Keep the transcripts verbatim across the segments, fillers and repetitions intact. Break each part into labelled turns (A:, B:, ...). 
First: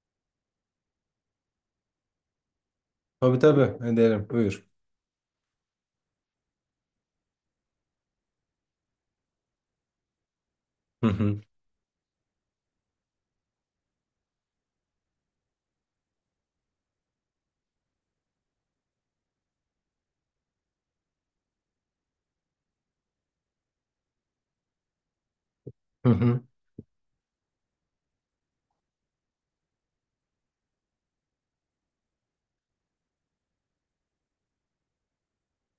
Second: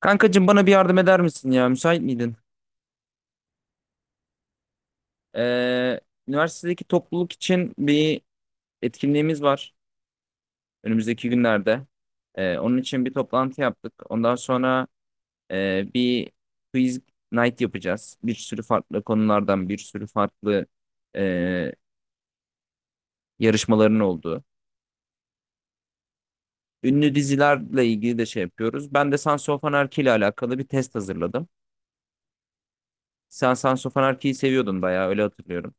A: Kankacığım bana bir yardım eder misin ya? Müsait miydin?
B: Tabii tabii ederim. Buyur.
A: Ee, Üniversitedeki topluluk için bir etkinliğimiz var
B: Hı
A: önümüzdeki
B: hı.
A: günlerde. Ee, onun için bir toplantı yaptık. Ondan sonra e, bir quiz night yapacağız. Bir sürü farklı konulardan, bir sürü farklı e, yarışmaların olduğu.
B: Hı hı.
A: Ünlü dizilerle ilgili de şey yapıyoruz. Ben de Sons of Anarchy ile alakalı bir test hazırladım. Sen Sons of Anarchy'yi seviyordun bayağı öyle hatırlıyorum.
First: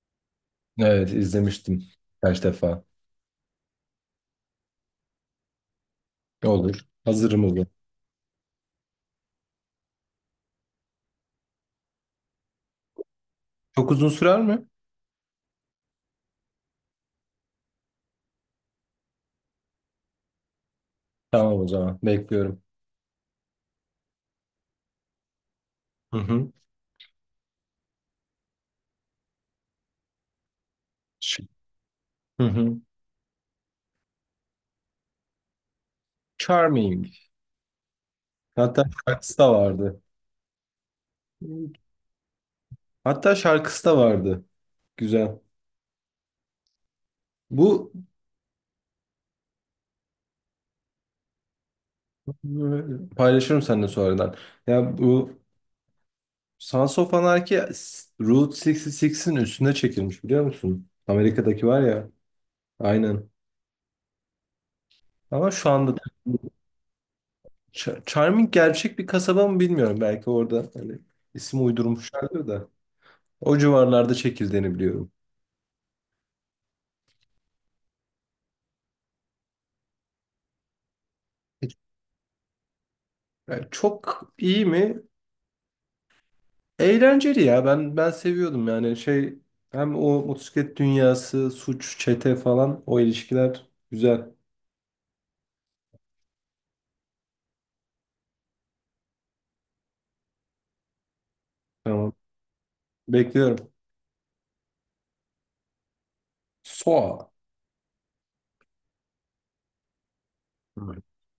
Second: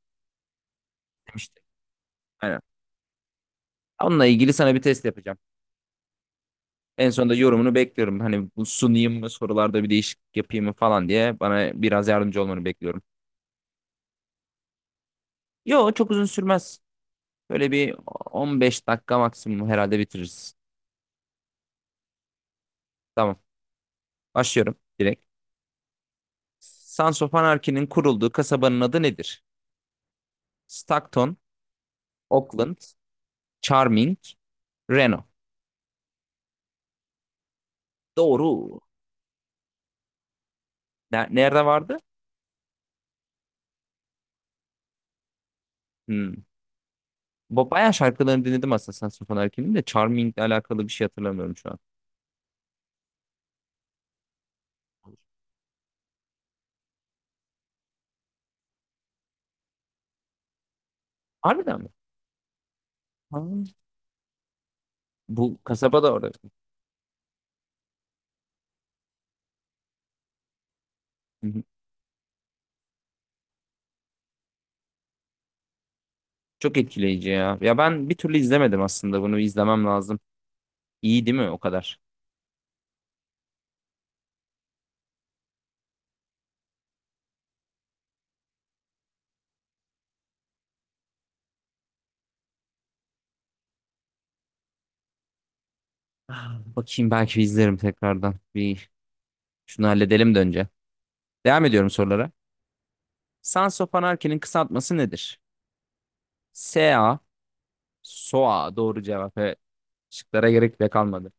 B: Evet
A: Demiştin.
B: izlemiştim kaç
A: Aynen.
B: defa.
A: Onunla ilgili sana bir test yapacağım.
B: Olur.
A: En sonunda
B: Hazırım olur.
A: yorumunu bekliyorum. Hani bu sunayım mı, sorularda bir değişiklik yapayım mı falan diye bana biraz yardımcı olmanı bekliyorum.
B: Çok uzun sürer mi?
A: Yo çok uzun sürmez. Böyle bir on beş dakika maksimum herhalde bitiririz.
B: Tamam, o zaman bekliyorum.
A: Tamam. Başlıyorum direkt.
B: Hı hı.
A: Sons of Anarchy'nin kurulduğu kasabanın adı nedir? Stockton,
B: Ş- Hı hı.
A: Oakland, Charming, Reno.
B: Charming.
A: Doğru.
B: Hatta şarkısı da vardı.
A: Ne- Nerede vardı?
B: Hatta şarkısı da vardı. Güzel.
A: Hmm. Bu
B: Bu
A: bayağı şarkılarını dinledim aslında Sons of Anarchy'nin de Charming'le alakalı bir şey hatırlamıyorum şu an.
B: paylaşırım seninle sonradan. Ya bu Sons of Anarchy s- Route altmış altının üstüne çekilmiş, biliyor musun? Amerika'daki
A: Harbiden
B: var
A: mi?
B: ya. Aynen.
A: Ha.
B: Ama
A: Bu
B: şu anda
A: kasaba da orada.
B: Ch- Charming gerçek bir kasaba mı bilmiyorum. Belki orada hani
A: Hı hı.
B: isim uydurmuşlardır da. O civarlarda çekildiğini biliyorum.
A: Çok etkileyici ya. Ya ben bir türlü izlemedim aslında bunu izlemem lazım. İyi değil mi o kadar?
B: Yani çok iyi mi? Eğlenceli ya. Ben ben seviyordum yani şey, hem o motosiklet dünyası, suç, çete falan, o ilişkiler güzel.
A: Ah, bakayım belki bir izlerim tekrardan. Bir şunu halledelim de önce. Devam ediyorum
B: Tamam.
A: sorulara.
B: Bekliyorum.
A: Sans of Anarchy'nin kısaltması nedir? S A,
B: Soa.
A: S O A doğru cevap. Evet. Şıklara gerek bile
B: Hı.
A: kalmadı.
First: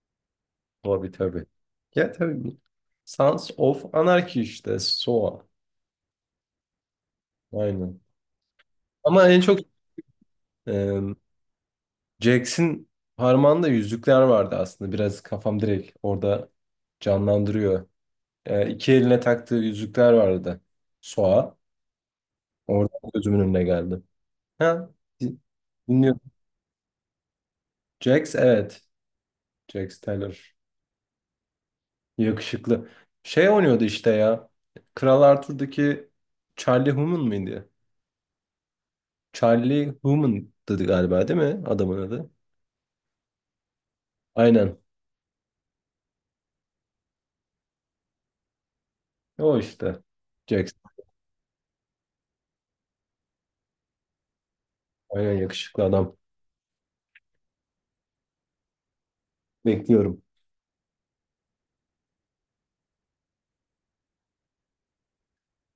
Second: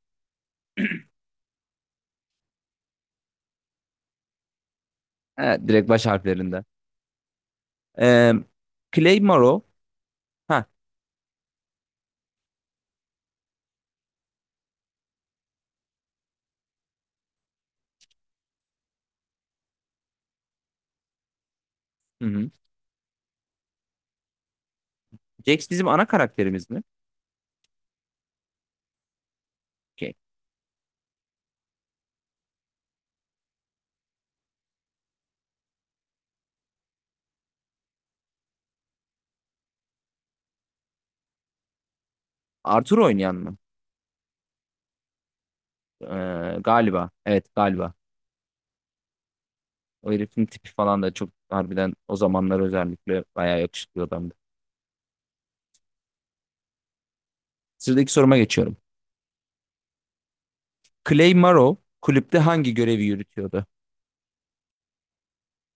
B: Tabii tabii. Ya tabii. Sons of Anarchy işte. Saw.
A: Evet, direkt baş harflerinde.
B: Aynen.
A: Ee, Clay
B: Ama en çok
A: Morrow. Ha,
B: e, Jax'in parmağında yüzükler vardı aslında. Biraz kafam direkt orada canlandırıyor. Ee, iki eline taktığı yüzükler vardı. Soğa.
A: hı hı.
B: Orada gözümün önüne geldi. Ha, din-
A: Jax bizim ana
B: dinliyorum.
A: karakterimiz mi?
B: Jax evet. Jax
A: Okey.
B: Taylor. Yakışıklı. Şey oynuyordu işte ya. Kral Arthur'daki Charlie Hunnam mıydı? Charlie Hunnam'dı galiba, değil mi adamın adı?
A: Arthur oynayan mı?
B: Aynen.
A: Ee, galiba. Evet galiba.
B: O işte.
A: O herifin tipi
B: Jax.
A: falan da çok harbiden o zamanlar özellikle bayağı yakışıklı adamdı.
B: Aynen yakışıklı adam.
A: Sıradaki soruma geçiyorum.
B: Bekliyorum.
A: Clay Morrow kulüpte hangi görevi yürütüyordu?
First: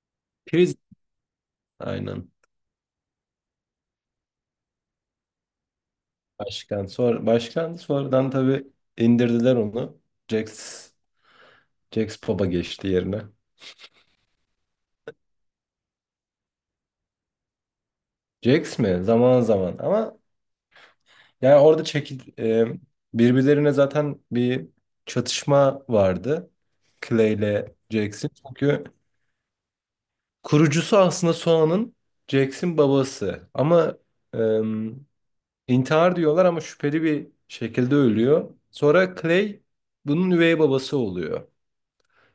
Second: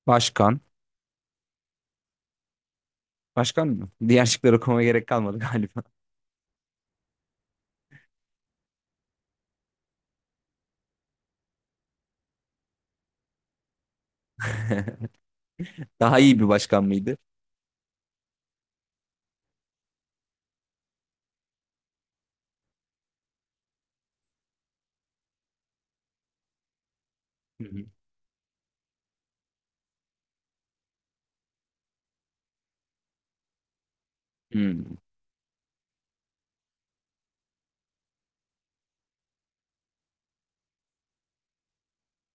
A: Başkan.
B: Priz. Aynen.
A: Başkan mı? Diğer şıkları okumama gerek kalmadı galiba.
B: Başkan. Sonra, başkan sonradan tabii indirdiler onu. Jax, Jax Pop'a geçti yerine.
A: Daha iyi bir başkan mıydı?
B: Jax mi? Zaman zaman. Ama yani orada çekil, e, birbirlerine zaten bir çatışma vardı. Clay
A: Hı
B: ile
A: hı.
B: Jax'in. Çünkü kurucusu aslında Soğan'ın, Jax'in babası. Ama e,
A: Hmm.
B: intihar diyorlar ama şüpheli bir şekilde ölüyor. Sonra Clay bunun üvey babası oluyor.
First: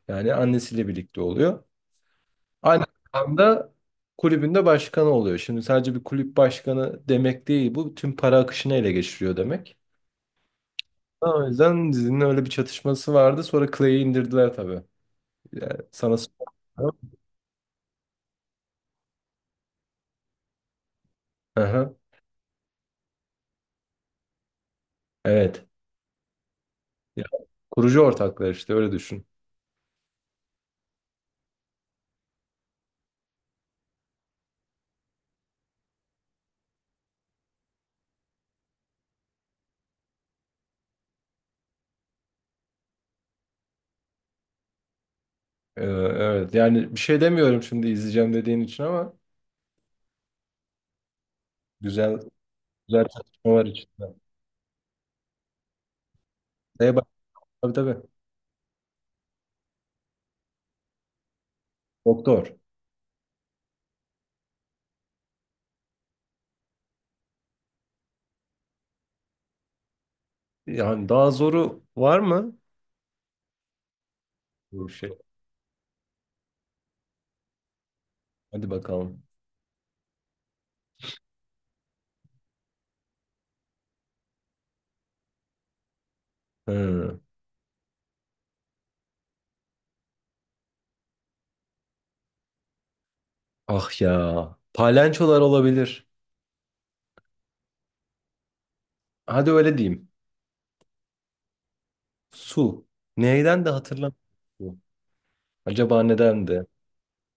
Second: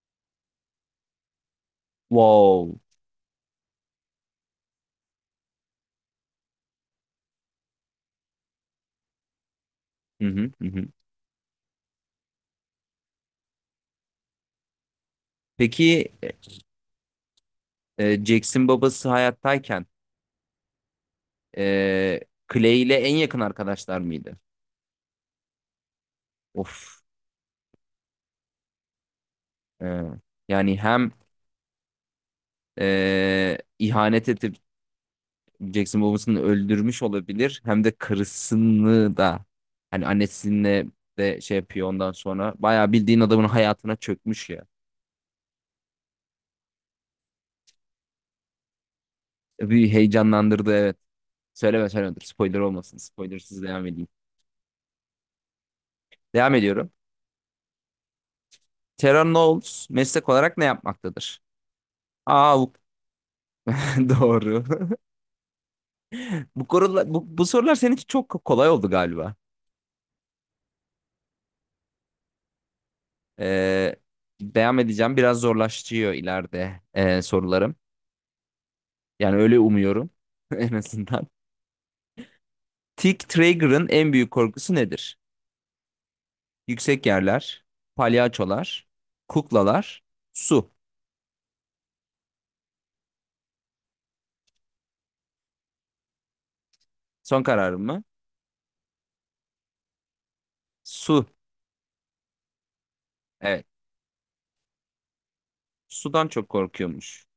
B: Yani annesiyle birlikte oluyor.
A: Wow.
B: Aynı anda kulübünde başkanı oluyor. Şimdi sadece bir kulüp başkanı demek değil bu. Tüm para akışını ele geçiriyor demek.
A: Hı hı, hı hı.
B: O yüzden dizinin öyle bir çatışması vardı. Sonra Clay'i indirdiler tabii. Yani
A: Peki
B: sana sorayım.
A: e, Jackson babası hayattayken
B: Aha,
A: e, Clay ile en yakın arkadaşlar mıydı?
B: evet.
A: Of.
B: Ya, kurucu ortaklar işte, öyle düşün.
A: E, yani hem e, ihanet edip Jackson babasını öldürmüş olabilir. Hem de karısını da hani annesinle de şey yapıyor ondan sonra. Bayağı bildiğin adamın hayatına çökmüş ya.
B: Ee, evet, yani bir şey demiyorum şimdi izleyeceğim dediğin için ama
A: Bir heyecanlandırdı evet. Söyleme söyleme
B: güzel,
A: dur spoiler olmasın.
B: güzel çatışma
A: Spoilersız
B: var
A: devam edeyim.
B: içinde.
A: Devam ediyorum.
B: Neye bak, tabii tabii.
A: Terran Knowles meslek olarak ne yapmaktadır?
B: Doktor.
A: Aa bu doğru. Bu, konular, bu, bu sorular senin için çok kolay oldu galiba.
B: Yani daha zoru var mı?
A: Ee, Devam
B: Bu
A: edeceğim.
B: şey.
A: Biraz zorlaşıyor ileride e, sorularım.
B: Hadi bakalım.
A: Yani öyle umuyorum en azından. Tick Traeger'ın en büyük korkusu nedir? Yüksek
B: Hı.
A: yerler, palyaçolar, kuklalar, su.
B: Ah ya. Palençolar olabilir.
A: Son kararım mı?
B: Hadi öyle diyeyim.
A: Su.
B: Su. Neyden
A: Evet.
B: de hatırlamıyorum. Acaba
A: Sudan
B: neden
A: çok
B: de?
A: korkuyormuş.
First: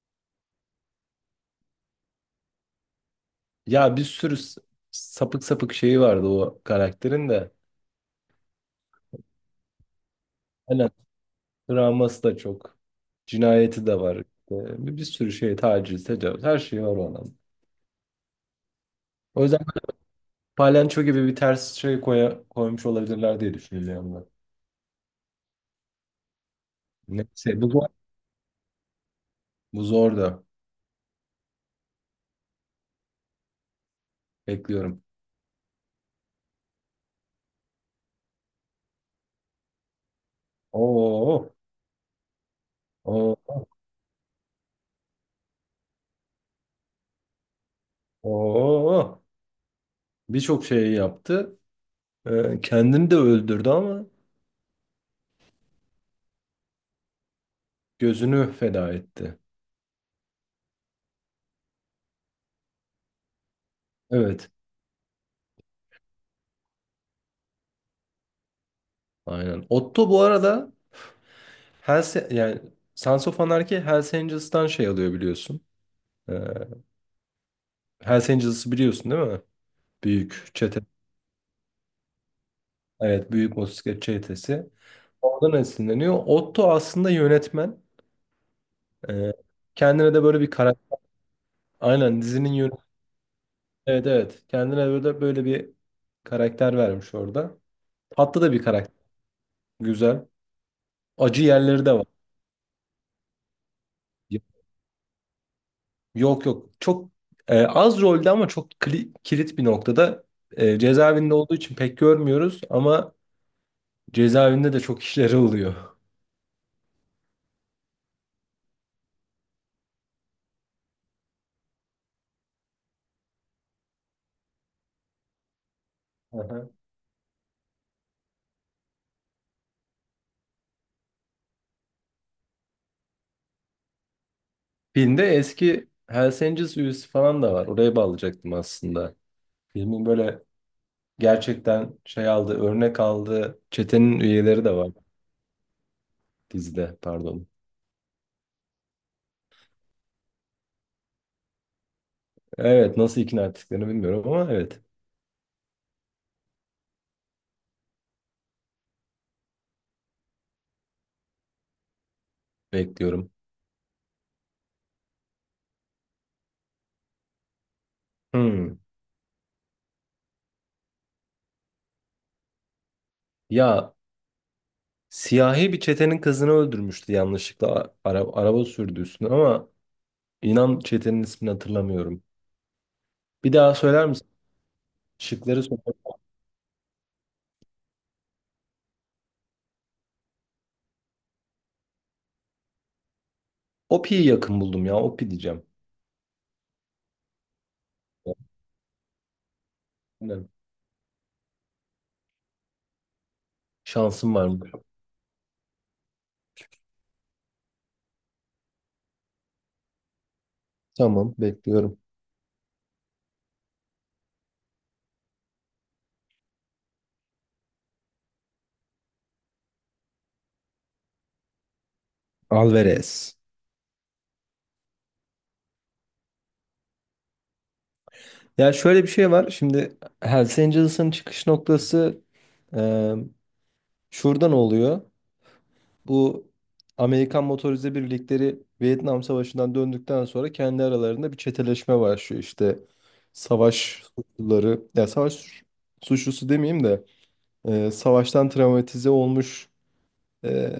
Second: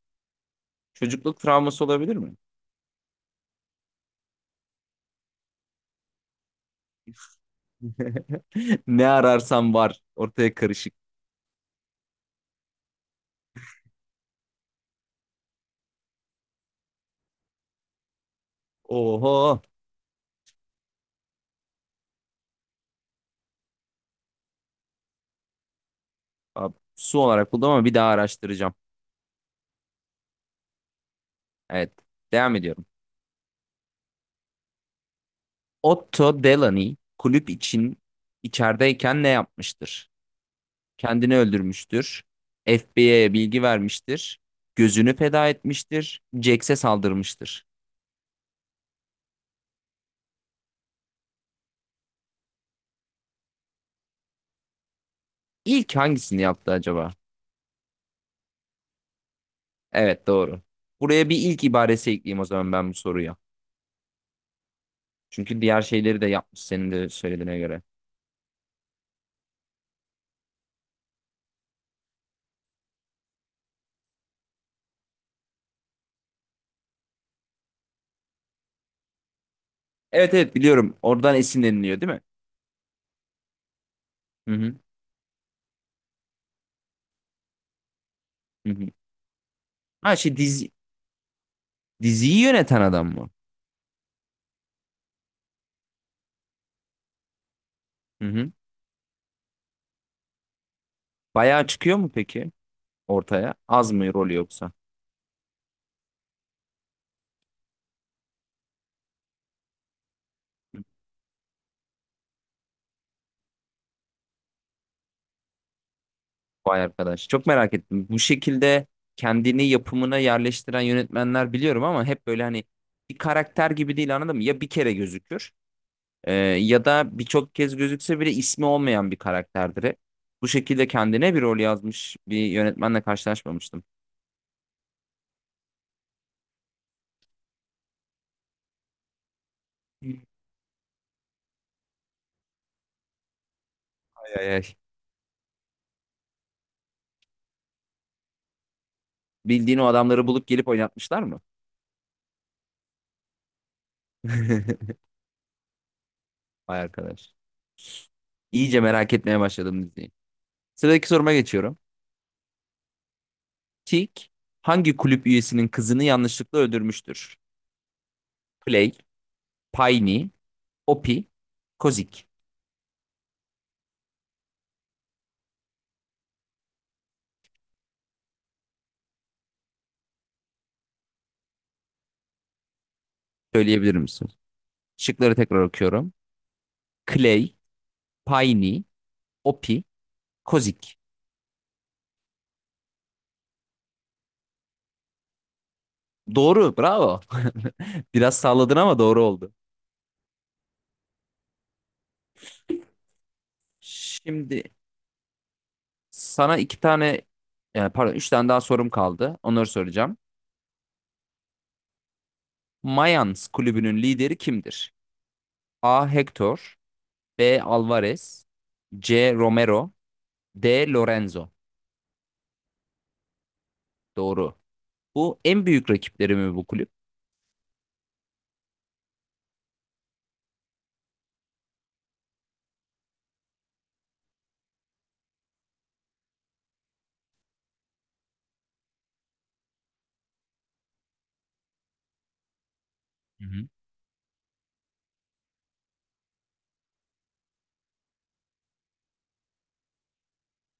A: Çocukluk travması olabilir mi?
B: Ya bir sürü s- sapık sapık şeyi vardı o karakterin de.
A: Ne ararsam var. Ortaya
B: Aynen.
A: karışık.
B: Travması da çok. Cinayeti de var. İşte Bir, bir sürü şey, taciz, tecavüz. Her şey var o adam. O yüzden
A: Oho.
B: Palenço gibi bir ters şey koya, koymuş olabilirler diye düşünüyorum ben.
A: Abi, su olarak
B: Neyse bu
A: buldum ama
B: zor.
A: bir daha araştıracağım.
B: Bu zor da.
A: Evet. Devam ediyorum.
B: Bekliyorum.
A: Otto Delany kulüp için içerideyken ne yapmıştır? Kendini
B: Oo.
A: öldürmüştür. F B I'ye
B: Oo.
A: bilgi vermiştir. Gözünü feda etmiştir. Jax'e saldırmıştır.
B: Oo. Birçok şey yaptı. Ee, kendini de öldürdü ama
A: İlk hangisini yaptı acaba?
B: gözünü feda etti.
A: Evet doğru. Buraya bir ilk ibaresi ekleyeyim o zaman ben bu soruya.
B: Evet.
A: Çünkü diğer şeyleri de yapmış senin de söylediğine göre.
B: Aynen. Otto bu arada Hells, yani Sons of Anarchy Hells Angels'tan şey alıyor, biliyorsun. Ee, Hells Angels'ı biliyorsun değil mi?
A: Evet
B: Büyük
A: evet
B: çete.
A: biliyorum. Oradan esinleniliyor değil mi?
B: Evet, büyük motosiklet
A: Hı
B: çetesi.
A: hı.
B: Oradan esinleniyor. Otto aslında yönetmen.
A: Hı hı.
B: Ee, Kendine
A: Ha,
B: de
A: şey
B: böyle bir
A: dizi,
B: karakter. Aynen,
A: diziyi
B: dizinin
A: yöneten
B: yönetmeni.
A: adam mı?
B: Evet evet. Kendine böyle, böyle bir karakter vermiş orada.
A: Hı
B: Tatlı
A: hı.
B: da bir karakter. Güzel. Acı
A: Bayağı
B: yerleri de
A: çıkıyor
B: var.
A: mu peki ortaya? Az mı rolü yoksa?
B: Yok yok. Çok e, az rolde ama çok kli- kilit bir noktada. E, cezaevinde olduğu için pek görmüyoruz ama cezaevinde de çok işleri oluyor.
A: Vay arkadaş. Çok merak ettim. Bu şekilde kendini yapımına yerleştiren yönetmenler biliyorum ama hep böyle hani bir karakter gibi değil anladın mı? Ya bir kere gözükür e,
B: Aha.
A: ya da birçok kez gözükse bile ismi olmayan bir karakterdir hep. Bu şekilde kendine bir rol yazmış bir yönetmenle karşılaşmamıştım.
B: Filmde eski Hells Angels üyesi falan da var. Oraya bağlayacaktım aslında. Filmin böyle gerçekten şey aldı, örnek aldığı çetenin
A: Ay, ay,
B: üyeleri de
A: ay.
B: var dizide, pardon.
A: Bildiğin o adamları bulup gelip oynatmışlar mı?
B: Evet, nasıl ikna ettiklerini bilmiyorum ama evet,
A: Vay arkadaş. İyice merak etmeye başladım diziyi. Sıradaki soruma geçiyorum.
B: bekliyorum.
A: Tik hangi kulüp üyesinin kızını yanlışlıkla öldürmüştür?
B: Hmm.
A: Play, Piney, Opie, Kozik.
B: Ya, siyahi bir çetenin kızını öldürmüştü yanlışlıkla, araba, araba sürdü üstüne ama inan çetenin ismini hatırlamıyorum. Bir daha
A: Söyleyebilir
B: söyler misin?
A: misin? Şıkları tekrar
B: Şıkları söyle.
A: okuyorum. Clay, Piney, Opie, Kozik.
B: Opi'yi yakın buldum ya, Opi diyeceğim.
A: Doğru, bravo. Biraz salladın ama doğru oldu.
B: Aynen. Şansım var mı?
A: Şimdi sana iki tane, e, pardon üç tane daha sorum kaldı. Onları soracağım.
B: Tamam, bekliyorum.
A: Mayans kulübünün lideri kimdir? A. Hector, B. Alvarez, C. Romero, D. Lorenzo.
B: Alvarez.
A: Doğru. Bu en büyük rakipleri mi bu kulüp?
B: Ya şöyle bir şey var şimdi, Hells Angels'ın çıkış noktası e, şuradan oluyor. Bu Amerikan motorize birlikleri Vietnam Savaşı'ndan döndükten sonra kendi aralarında bir çeteleşme başlıyor. İşte
A: Hı hı.
B: savaş suçluları, ya savaş suç- suçlusu demeyeyim de e, savaştan travmatize olmuş e,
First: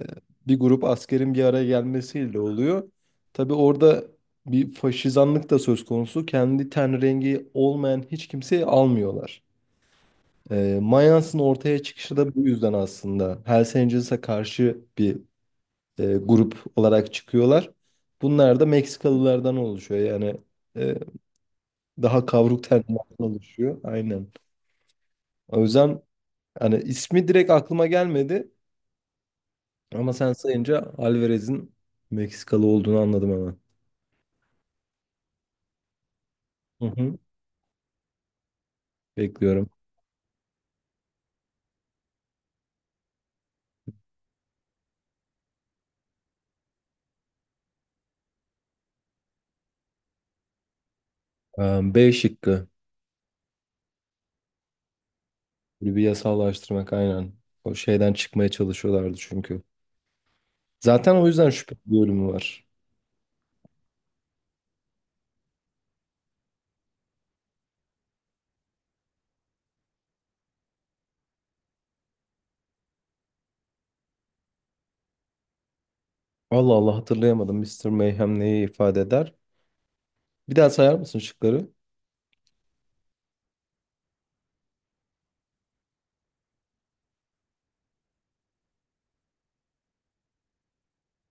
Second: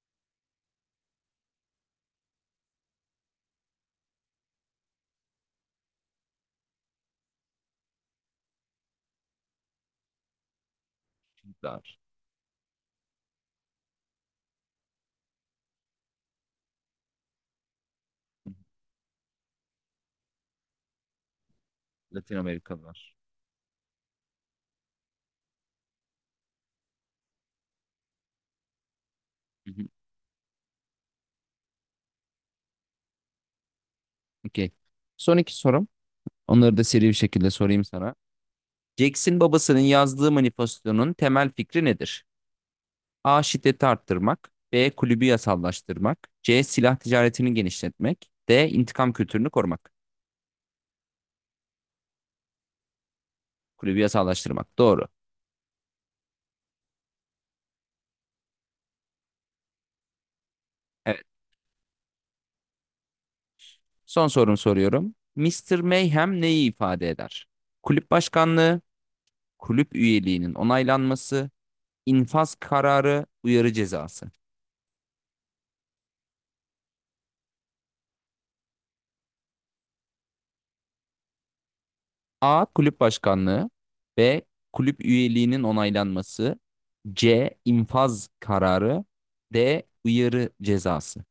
B: bir grup askerin bir araya gelmesiyle oluyor. Tabii orada bir faşizanlık da söz konusu. Kendi ten rengi olmayan hiç kimseyi almıyorlar. E, Mayans'ın ortaya çıkışı da bu yüzden aslında. Hells Angels'a karşı bir e, grup olarak çıkıyorlar. Bunlar da Meksikalılardan oluşuyor. Yani e, daha
A: Latin
B: kavruk
A: Amerikalılar.
B: tenlilerden oluşuyor. Aynen. O yüzden hani ismi direkt aklıma gelmedi
A: Hı hı,
B: ama sen sayınca Alvarez'in Meksikalı olduğunu anladım hemen.
A: okey. Son iki sorum. Onları da
B: Hı
A: seri bir
B: hı.
A: şekilde sorayım sana. Jackson
B: Bekliyorum.
A: babasının yazdığı manifestonun temel fikri nedir? A. Şiddeti arttırmak. B. Kulübü yasallaştırmak. C. Silah ticaretini genişletmek. D. İntikam kültürünü korumak.
B: Ee, B şıkkı.
A: Kulübü yasallaştırmak. Doğru.
B: Böyle bir yasallaştırmak aynen. O şeyden çıkmaya çalışıyorlardı çünkü. Zaten
A: Evet.
B: o yüzden şüphe bir bölümü var.
A: Son sorumu soruyorum. Mister Mayhem neyi ifade eder? Kulüp başkanlığı, kulüp üyeliğinin onaylanması, infaz kararı, uyarı cezası.
B: Allah Allah, hatırlayamadım. Mister Mayhem neyi ifade eder? Bir daha sayar mısın şıkları?
A: A. Kulüp başkanlığı. B. Kulüp üyeliğinin onaylanması. C. infaz kararı. D. Uyarı cezası.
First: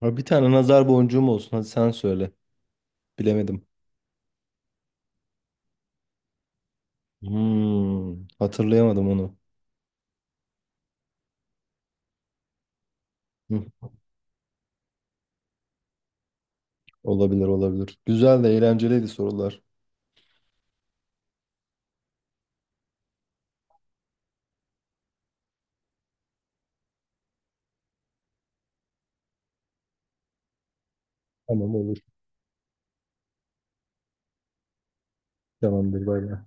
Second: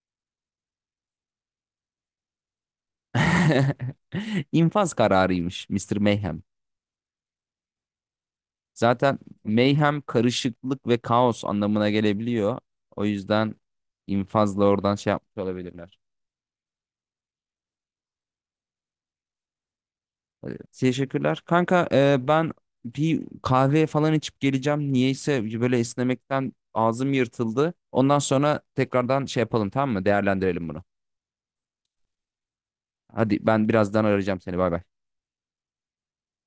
B: Ha, bir tane nazar boncuğum olsun. Hadi sen söyle. Bilemedim.
A: İnfaz kararıymış mister Mayhem.
B: Hmm, hatırlayamadım
A: Zaten
B: onu.
A: mayhem karışıklık ve kaos anlamına gelebiliyor. O yüzden
B: Hı,
A: infazla oradan şey yapmış olabilirler.
B: olabilir olabilir. Güzel de, eğlenceliydi sorular.
A: Teşekkürler. Kanka e, ben bir kahve falan içip geleceğim. Niyeyse böyle esnemekten ağzım yırtıldı. Ondan sonra tekrardan şey yapalım tamam mı? Değerlendirelim bunu.
B: Tamam olur.
A: Hadi ben birazdan arayacağım seni. Bay bay.
B: Tamamdır, bay bay.